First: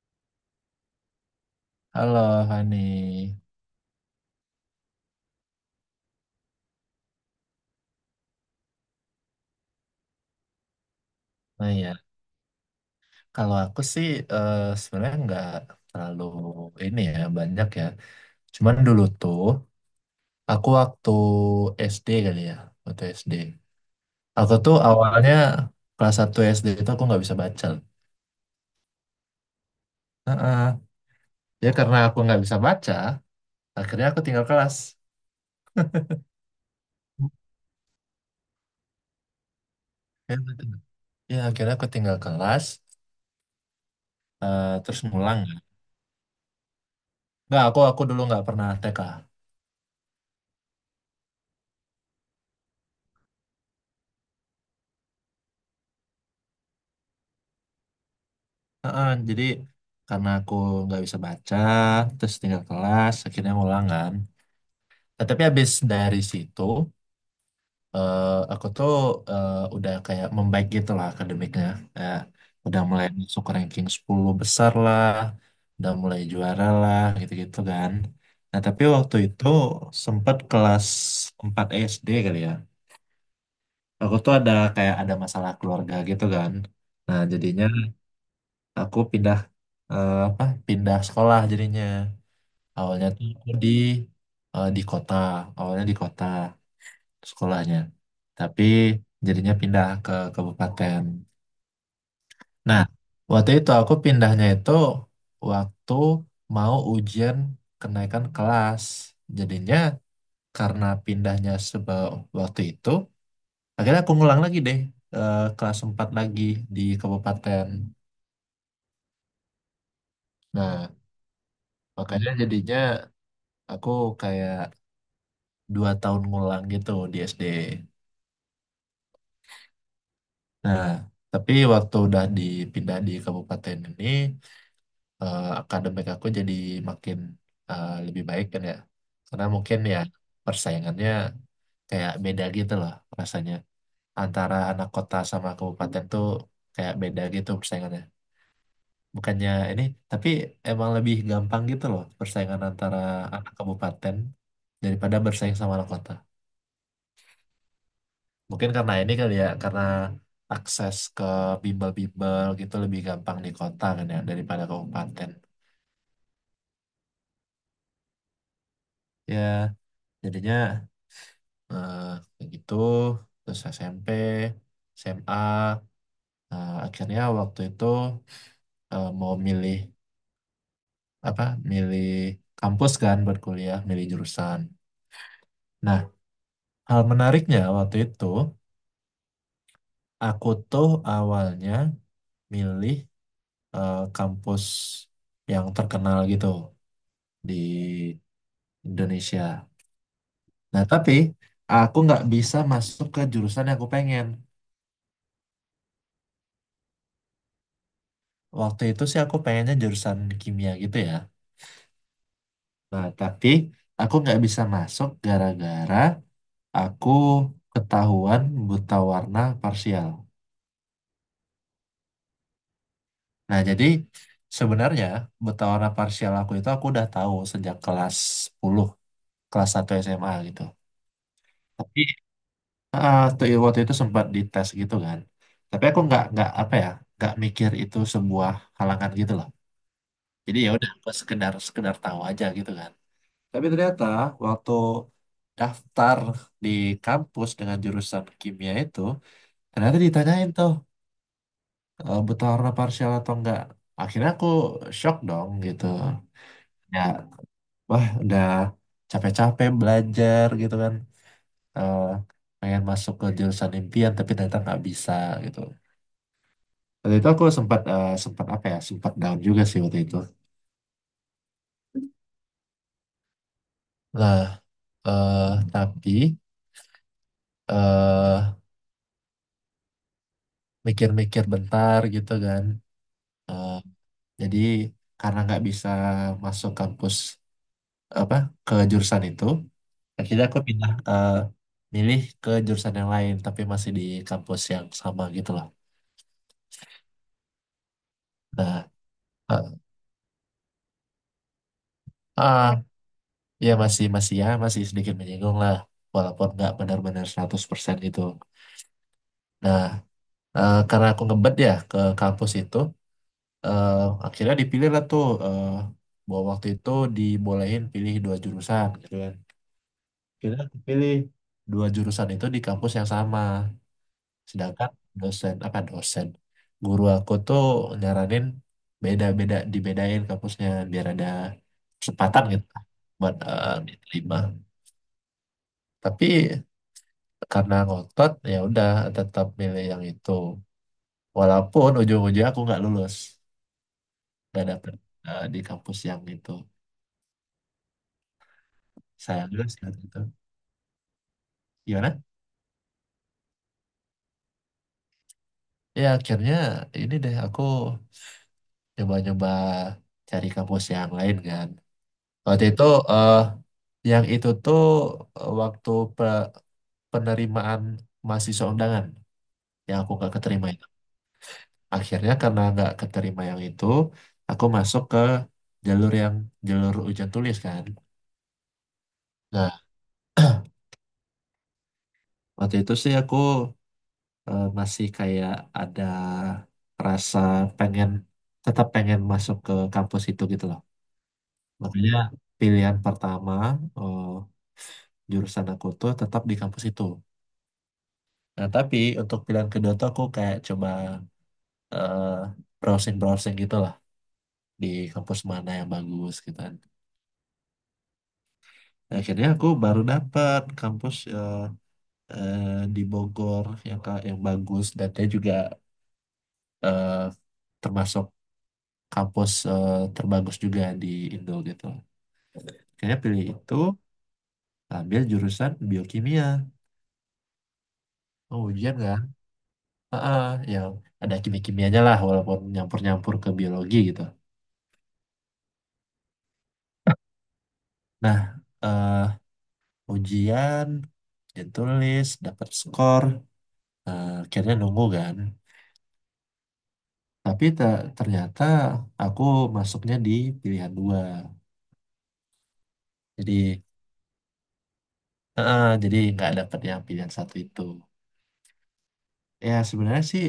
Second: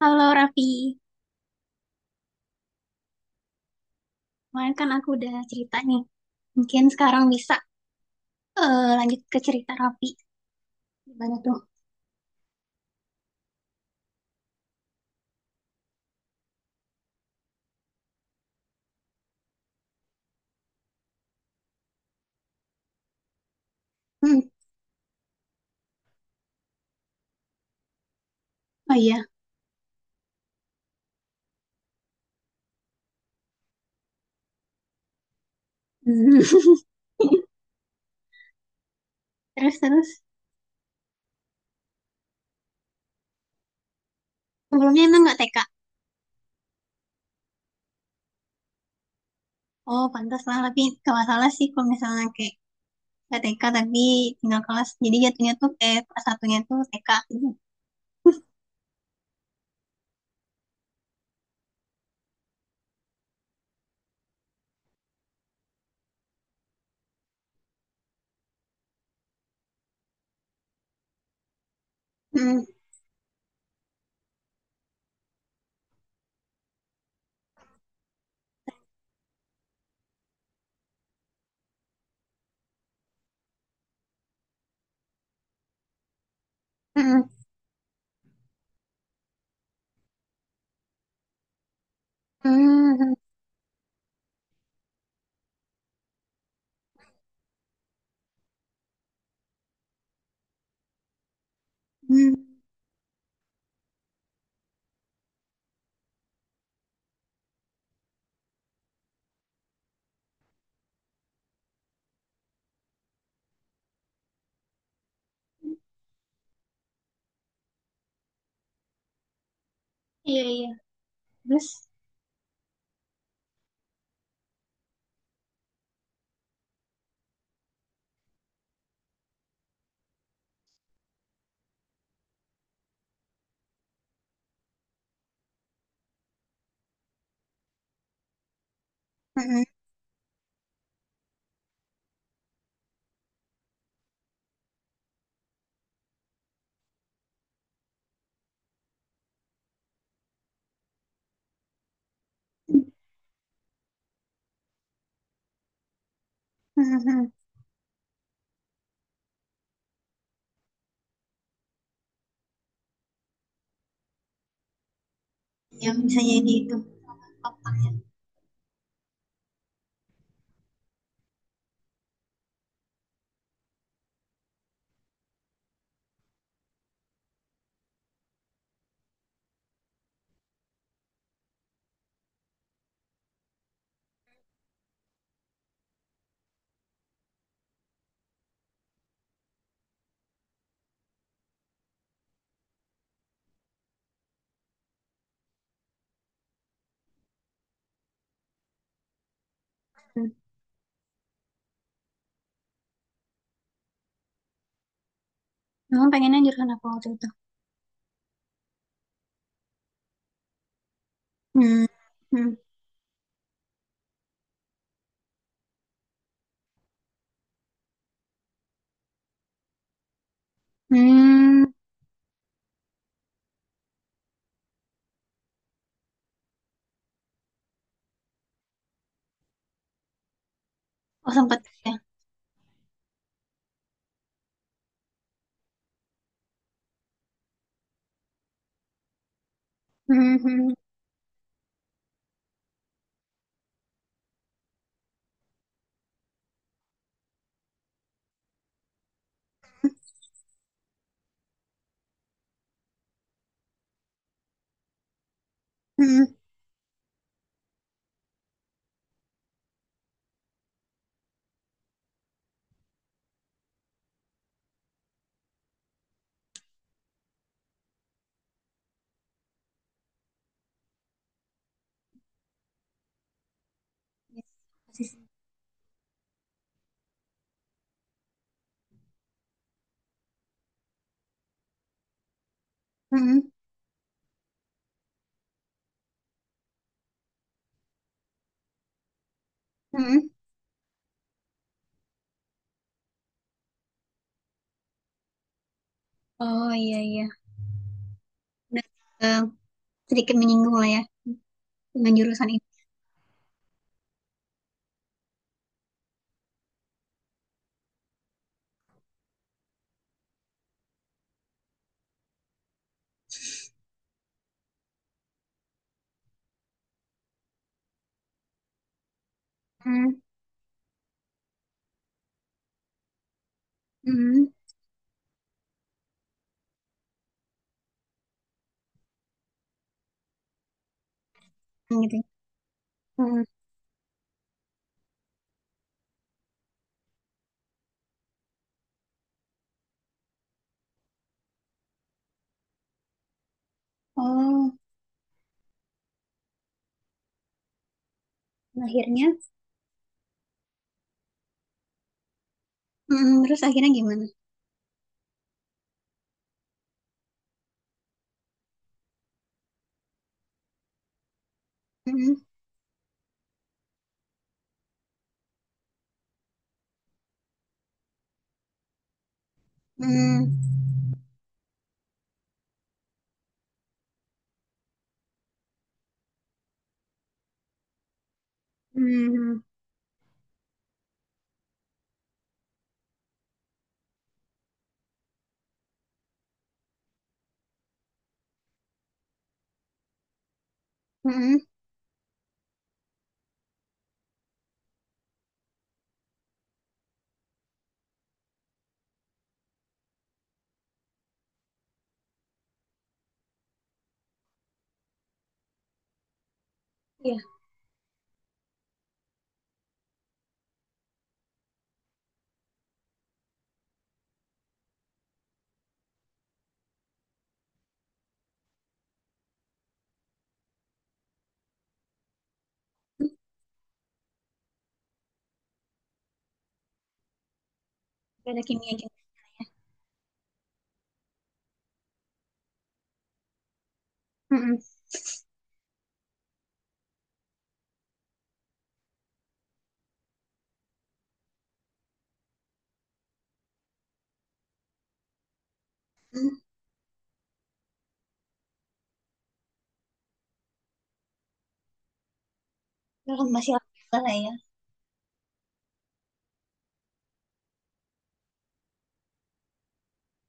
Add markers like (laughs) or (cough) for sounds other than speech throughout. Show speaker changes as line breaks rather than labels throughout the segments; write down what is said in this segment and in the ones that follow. Halo Raffi,
Halo, Hani.
kemarin kan aku udah cerita nih. Mungkin sekarang bisa lanjut ke cerita Raffi. Gimana tuh?
Nah ya, kalau aku sih sebenarnya nggak terlalu ini ya banyak ya. Cuman dulu tuh aku waktu SD kali ya, waktu SD.
Hmm.
Aku tuh awalnya kelas 1 SD itu aku nggak bisa baca.
Oh iya.
Heeh. Ya karena aku nggak bisa baca, akhirnya aku tinggal kelas.
Hmm. (laughs) Terus terus
Ya, betul. Ya, akhirnya aku tinggal kelas, terus
sebelumnya emang nggak
ngulang.
TK?
Nggak, aku dulu nggak pernah TK.
Oh pantas lah, tapi gak masalah sih kalau misalnya kayak nggak TK tapi tinggal kelas. Jadi jatuhnya tuh kayak kelas satunya tuh TK. Gitu.
Heeh, jadi karena aku nggak bisa baca, terus tinggal kelas, akhirnya ngulang kan. Nah, tapi habis dari situ, eh, aku tuh udah kayak membaik gitu lah akademiknya. Kayak
Hmm.
udah mulai masuk ranking 10 besar lah, udah mulai juara lah, gitu-gitu kan. Nah, tapi waktu itu sempat kelas 4 SD kali ya. Aku tuh ada kayak ada masalah keluarga gitu kan. Nah,
Hmm.
jadinya aku pindah eh, apa pindah sekolah jadinya. Awalnya
Hmm.
tuh aku di di kota, awalnya di kota sekolahnya. Tapi jadinya pindah ke kabupaten.
Hmm.
Nah, waktu itu aku pindahnya itu waktu mau ujian kenaikan kelas. Jadinya karena pindahnya sebab waktu itu, akhirnya aku ngulang lagi deh kelas 4 lagi di kabupaten.
Iya iya.
Nah,
Terus.
makanya jadinya aku kayak 2 tahun ngulang gitu di SD. Nah, tapi waktu udah dipindah di kabupaten ini, akademik aku jadi makin lebih baik kan ya. Karena
Hmm.
mungkin ya persaingannya kayak beda gitu loh rasanya. Antara anak kota sama kabupaten tuh kayak beda gitu persaingannya. Bukannya ini, tapi emang lebih gampang gitu loh persaingan
Hmm.
antara anak kabupaten daripada bersaing sama anak kota.
Hmm. Hmm.
Mungkin karena ini kali ya, karena akses ke bimbel-bimbel gitu lebih gampang di kota kan ya daripada kabupaten.
Ya bisa jadi itu. Otak.
Ya, jadinya eh, kayak gitu. Terus SMP, SMA, akhirnya waktu itu mau milih apa? Milih kampus kan buat kuliah, milih jurusan. Nah, hal menariknya waktu itu aku tuh awalnya milih kampus yang terkenal gitu di Indonesia. Nah, tapi aku nggak bisa masuk ke jurusan yang aku pengen.
Memang pengennya jurusan apa waktu itu?
Waktu itu sih aku pengennya jurusan kimia gitu ya.
Hmm, hmm,
Nah, tapi aku nggak bisa masuk gara-gara aku ketahuan buta warna parsial.
hmm.
Nah, jadi sebenarnya buta warna parsial aku itu aku udah tahu sejak kelas 10, kelas 1 SMA gitu.
Oh, sempat ya.
Tapi waktu waktu itu sempat dites gitu kan. Tapi aku nggak apa ya, nggak mikir itu sebuah halangan gitu loh.
Hmm,
Jadi
hmm,
ya udah gue sekedar sekedar tahu aja gitu kan. Tapi ternyata waktu daftar di kampus dengan jurusan kimia itu ternyata ditanyain tuh e, butuh warna parsial atau enggak. Akhirnya aku shock dong gitu.
hmm.
Ya, wah udah capek-capek belajar gitu kan. E, Pengen masuk ke jurusan impian tapi ternyata nggak bisa gitu. Waktu itu aku sempat apa ya sempat down juga sih waktu itu.
Yes,
Nah,
pasti sih.
eh tapi eh mikir-mikir bentar gitu kan.
Hmm,
Eh, jadi karena nggak bisa masuk kampus apa ke jurusan itu,
hmm.
akhirnya aku pindah milih ke jurusan yang lain tapi masih di kampus yang sama gitu lah.
Oh iya iya. Udah
Nah,
eh,
eh,
sedikit menyinggung lah ya dengan jurusan ini.
ah, ya masih masih ya masih sedikit menyinggung lah walaupun nggak benar-benar 100% gitu. Nah, karena aku ngebet ya ke kampus itu, eh, akhirnya dipilih lah tuh bahwa waktu itu dibolehin pilih dua jurusan gitu kan.
Hmm,
Kita pilih dua jurusan itu di kampus yang sama.
hmm,
Sedangkan dosen, apa dosen, guru aku tuh nyaranin beda-beda, dibedain kampusnya biar ada
hmm, gitu. Ya.
kesempatan gitu kan buat
Hmm.
diterima. Tapi karena ngotot ya udah tetap milih yang itu. Walaupun ujung-ujungnya aku nggak lulus, nggak
Oh,
dapet di kampus yang itu.
akhirnya.
Sayang juga sih waktu itu. Gimana?
Hmm, hmm. Terus akhirnya gimana?
Ya akhirnya ini deh aku nyoba-nyoba cari kampus yang lain kan.
Hmm,
Waktu itu eh yang itu tuh waktu pe- penerimaan mahasiswa undangan yang aku nggak
hmm,
keterima itu. Akhirnya karena nggak keterima yang itu, aku masuk ke jalur yang jalur ujian tulis kan.
hmm,
Nah, (clears throat) waktu itu sih aku masih kayak ada rasa pengen tetap pengen masuk ke kampus itu gitu loh.
hmm.
Makanya pilihan pertama eh, jurusan aku tuh tetap di kampus itu. Nah, tapi untuk pilihan kedua tuh aku kayak coba eh, browsing-browsing gitu lah di kampus mana yang bagus gitu kan.
Iya,
Nah, akhirnya aku baru dapat kampus eh, di Bogor yang yang bagus dan dia juga eh, termasuk kampus terbagus juga di Indo gitu. Akhirnya pilih itu ambil jurusan biokimia.
nggak
Oh,
ada kimia
ujian
gitu.
kan? Heeh, yang ada kimia-kimianya lah walaupun nyampur-nyampur ke biologi gitu.
Hmm,
Nah, eh, ujian ujian tulis dapat skor. Akhirnya nunggu kan,
hmm.
tapi ternyata aku masuknya di pilihan dua,
Terus
jadi
masih apa lah ya?
jadi nggak dapet yang pilihan satu itu. Ya sebenarnya sih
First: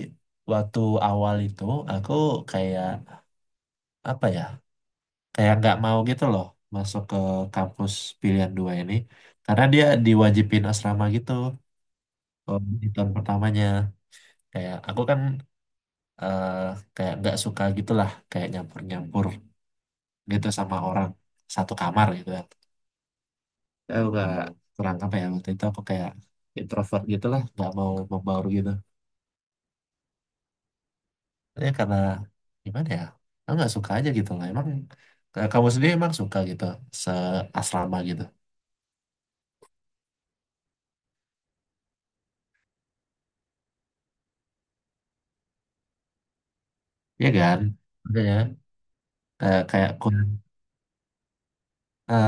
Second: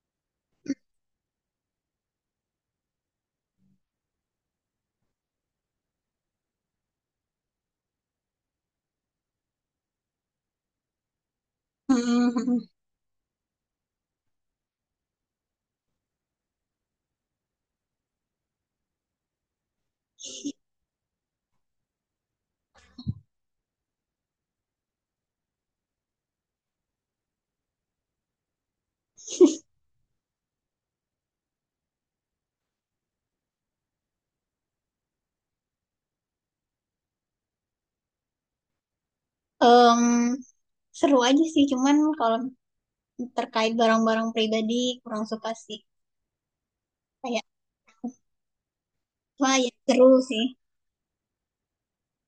waktu awal itu aku kayak apa ya kayak nggak mau gitu loh masuk ke kampus pilihan dua ini karena dia diwajibin asrama gitu
Hmm, hmm. Hmm.
oh, di tahun pertamanya. Kayak aku kan eh kayak nggak suka gitulah kayak nyampur-nyampur gitu sama orang satu kamar gitu kan. Aku nggak kurang apa ya, waktu itu aku kayak introvert gitulah, nggak mau membaur gitu. Ya karena gimana ya, aku nggak suka aja gitu lah emang. Kamu sendiri emang suka gitu seasrama gitu?
Em, seru aja sih, cuman kalau terkait barang-barang pribadi kurang suka sih,
Ya
kayak
kan, makanya
wah
kayak
ya
kayak
seru
kurang
sih.
eh,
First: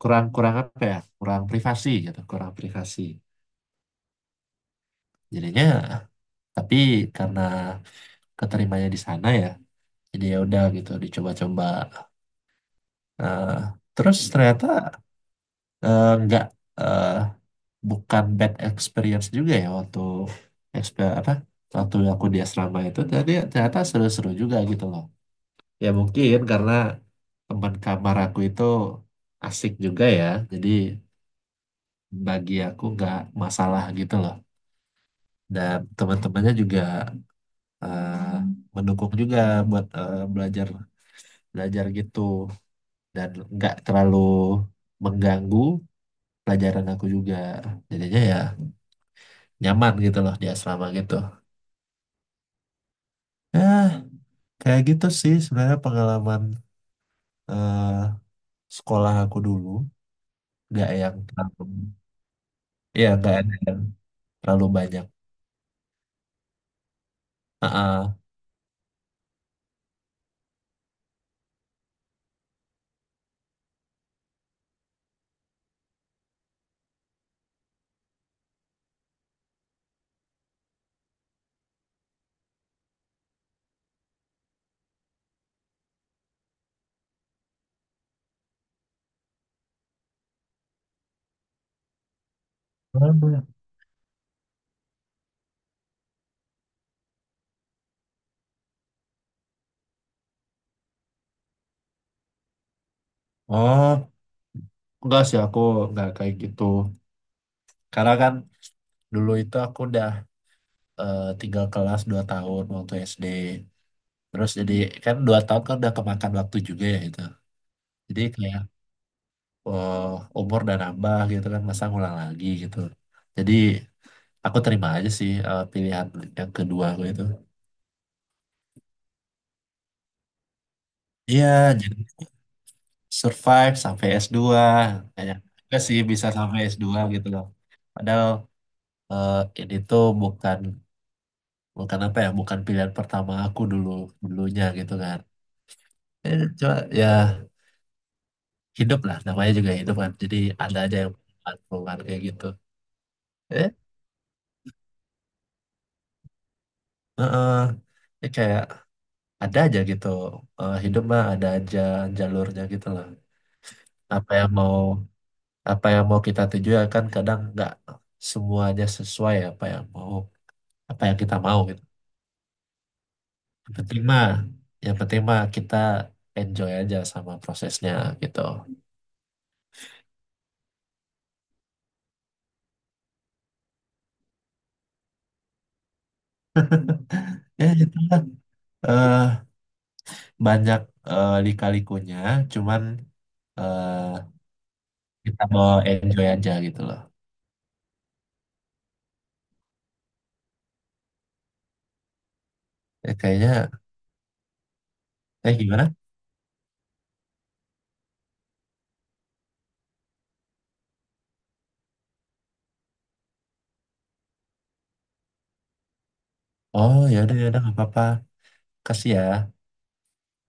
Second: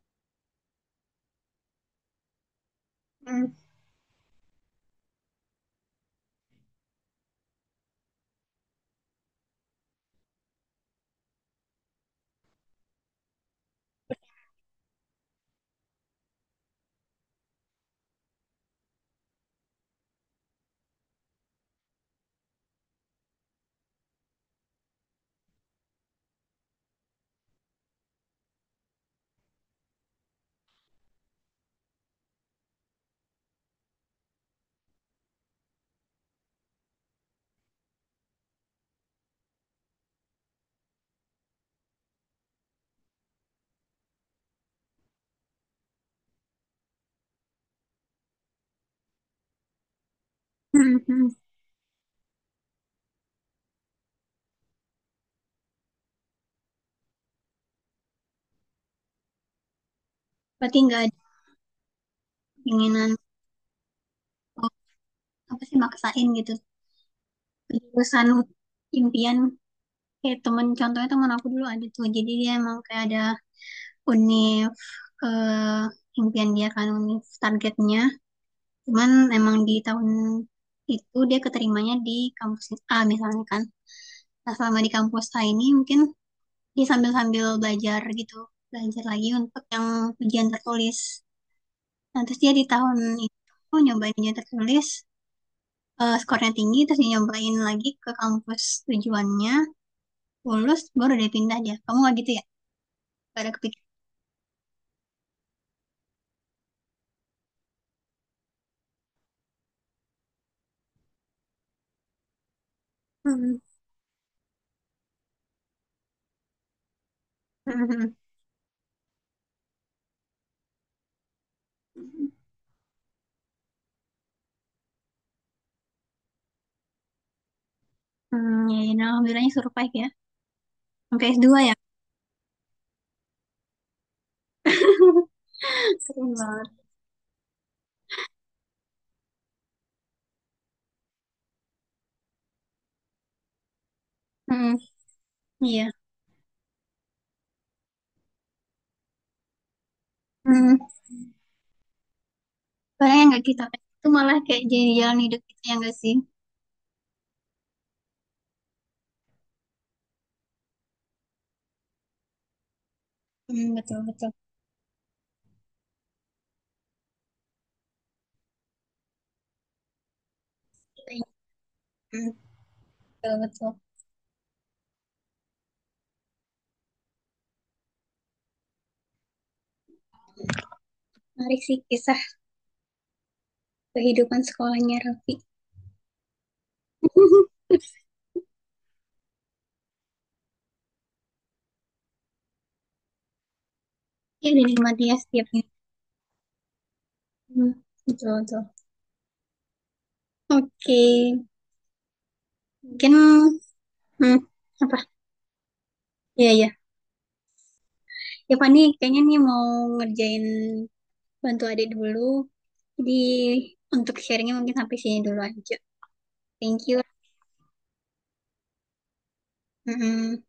kurang kurang apa ya, kurang privasi gitu, kurang privasi
Hmm.
jadinya. Tapi karena keterimanya di sana ya, jadi ya udah gitu dicoba-coba. Eh, Terus ternyata eh, nggak eh, bukan bad experience juga ya waktu exper- apa waktu aku di asrama itu, jadi ternyata seru-seru juga gitu loh. Ya mungkin karena teman kamar aku itu asik juga ya, jadi bagi aku nggak masalah gitu loh. Dan teman-temannya juga eh, mendukung juga buat belajar belajar gitu, dan nggak terlalu mengganggu pelajaran aku juga, jadinya ya nyaman gitu loh di
(laughs)
asrama
Hmm,
gitu.
hmm.
Ya kayak gitu sih sebenarnya pengalaman eh, sekolah aku dulu.
Berarti
Nggak
nggak ada
yang terlalu, ya
keinginan,
nggak ada yang terlalu
oh,
banyak.
apa sih maksain gitu
Ah, ah.
jurusan impian, kayak temen. Contohnya temen aku dulu ada tuh, jadi dia emang kayak ada univ ke impian dia kan, univ targetnya. Cuman emang di tahun itu dia keterimanya di kampus A misalnya kan. Nah, selama di kampus A ini mungkin dia sambil-sambil belajar gitu, belajar lagi untuk yang ujian tertulis. Nah, terus dia di tahun itu nyobain ujian tertulis, skornya tinggi, terus dia nyobain lagi ke kampus tujuannya, lulus, baru dia pindah dia. Kamu nggak gitu ya? Gak ada kepikiran.
Oh, enggak sih, aku nggak kayak gitu karena kan dulu itu aku udah tinggal kelas 2 tahun waktu SD,
Hmm.
terus jadi kan 2 tahun kan udah kemakan waktu juga ya itu.
Hmm,
Jadi kayak eh, umur dan nambah gitu kan, masa ngulang lagi gitu. Jadi aku terima aja sih pilihan yang kedua aku itu.
hmm, ya, ya, nah, alhamdulillahnya survive ya. Sampai s
Iya,
dua ya.
jadi survive sampai S2. Kayak enggak sih
(laughs)
bisa
Serem
sampai
banget.
S2 gitu loh, padahal eh, ini tuh bukan bukan apa ya, bukan pilihan pertama aku dulu dulunya
Hmm,
gitu kan.
iya.
Cuma ya hidup lah, namanya juga hidup kan, jadi
Hmm,
ada aja yang keluar kayak gitu.
padahal yang nggak kita
eh
pengen itu malah kayak jadi jalan hidup kita yang nggak sih?
eh, eh. Ini kayak ada aja gitu, hidup mah ada aja jalurnya gitu loh.
Hmm, betul betul.
apa yang mau Apa yang mau kita tuju ya kan, kadang nggak semuanya sesuai apa yang mau, apa yang kita mau gitu.
Hmm, betul betul.
Yang penting mah yang penting mah kita enjoy aja sama prosesnya gitu.
Menarik sih kisah kehidupan sekolahnya Raffi.
(laughs) Ya gitu
(laughs)
lah. Eh, Banyak lika-likunya, cuman eh,
Ya, dinikmati ya
kita
setiapnya.
mau enjoy aja gitu loh.
Hmm, betul, betul. Oke,
Ya,
mungkin
kayaknya
hmm, apa?
gimana.
Ya, ya. Ya, Pak, nih kayaknya nih mau ngerjain bantu adik dulu. Jadi, untuk sharingnya mungkin sampai sini dulu aja. Thank you.
Oh, ya udah nggak apa-apa, kasih ya.
Mm-mm.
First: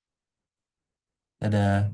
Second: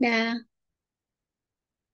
Dah.
Dadah.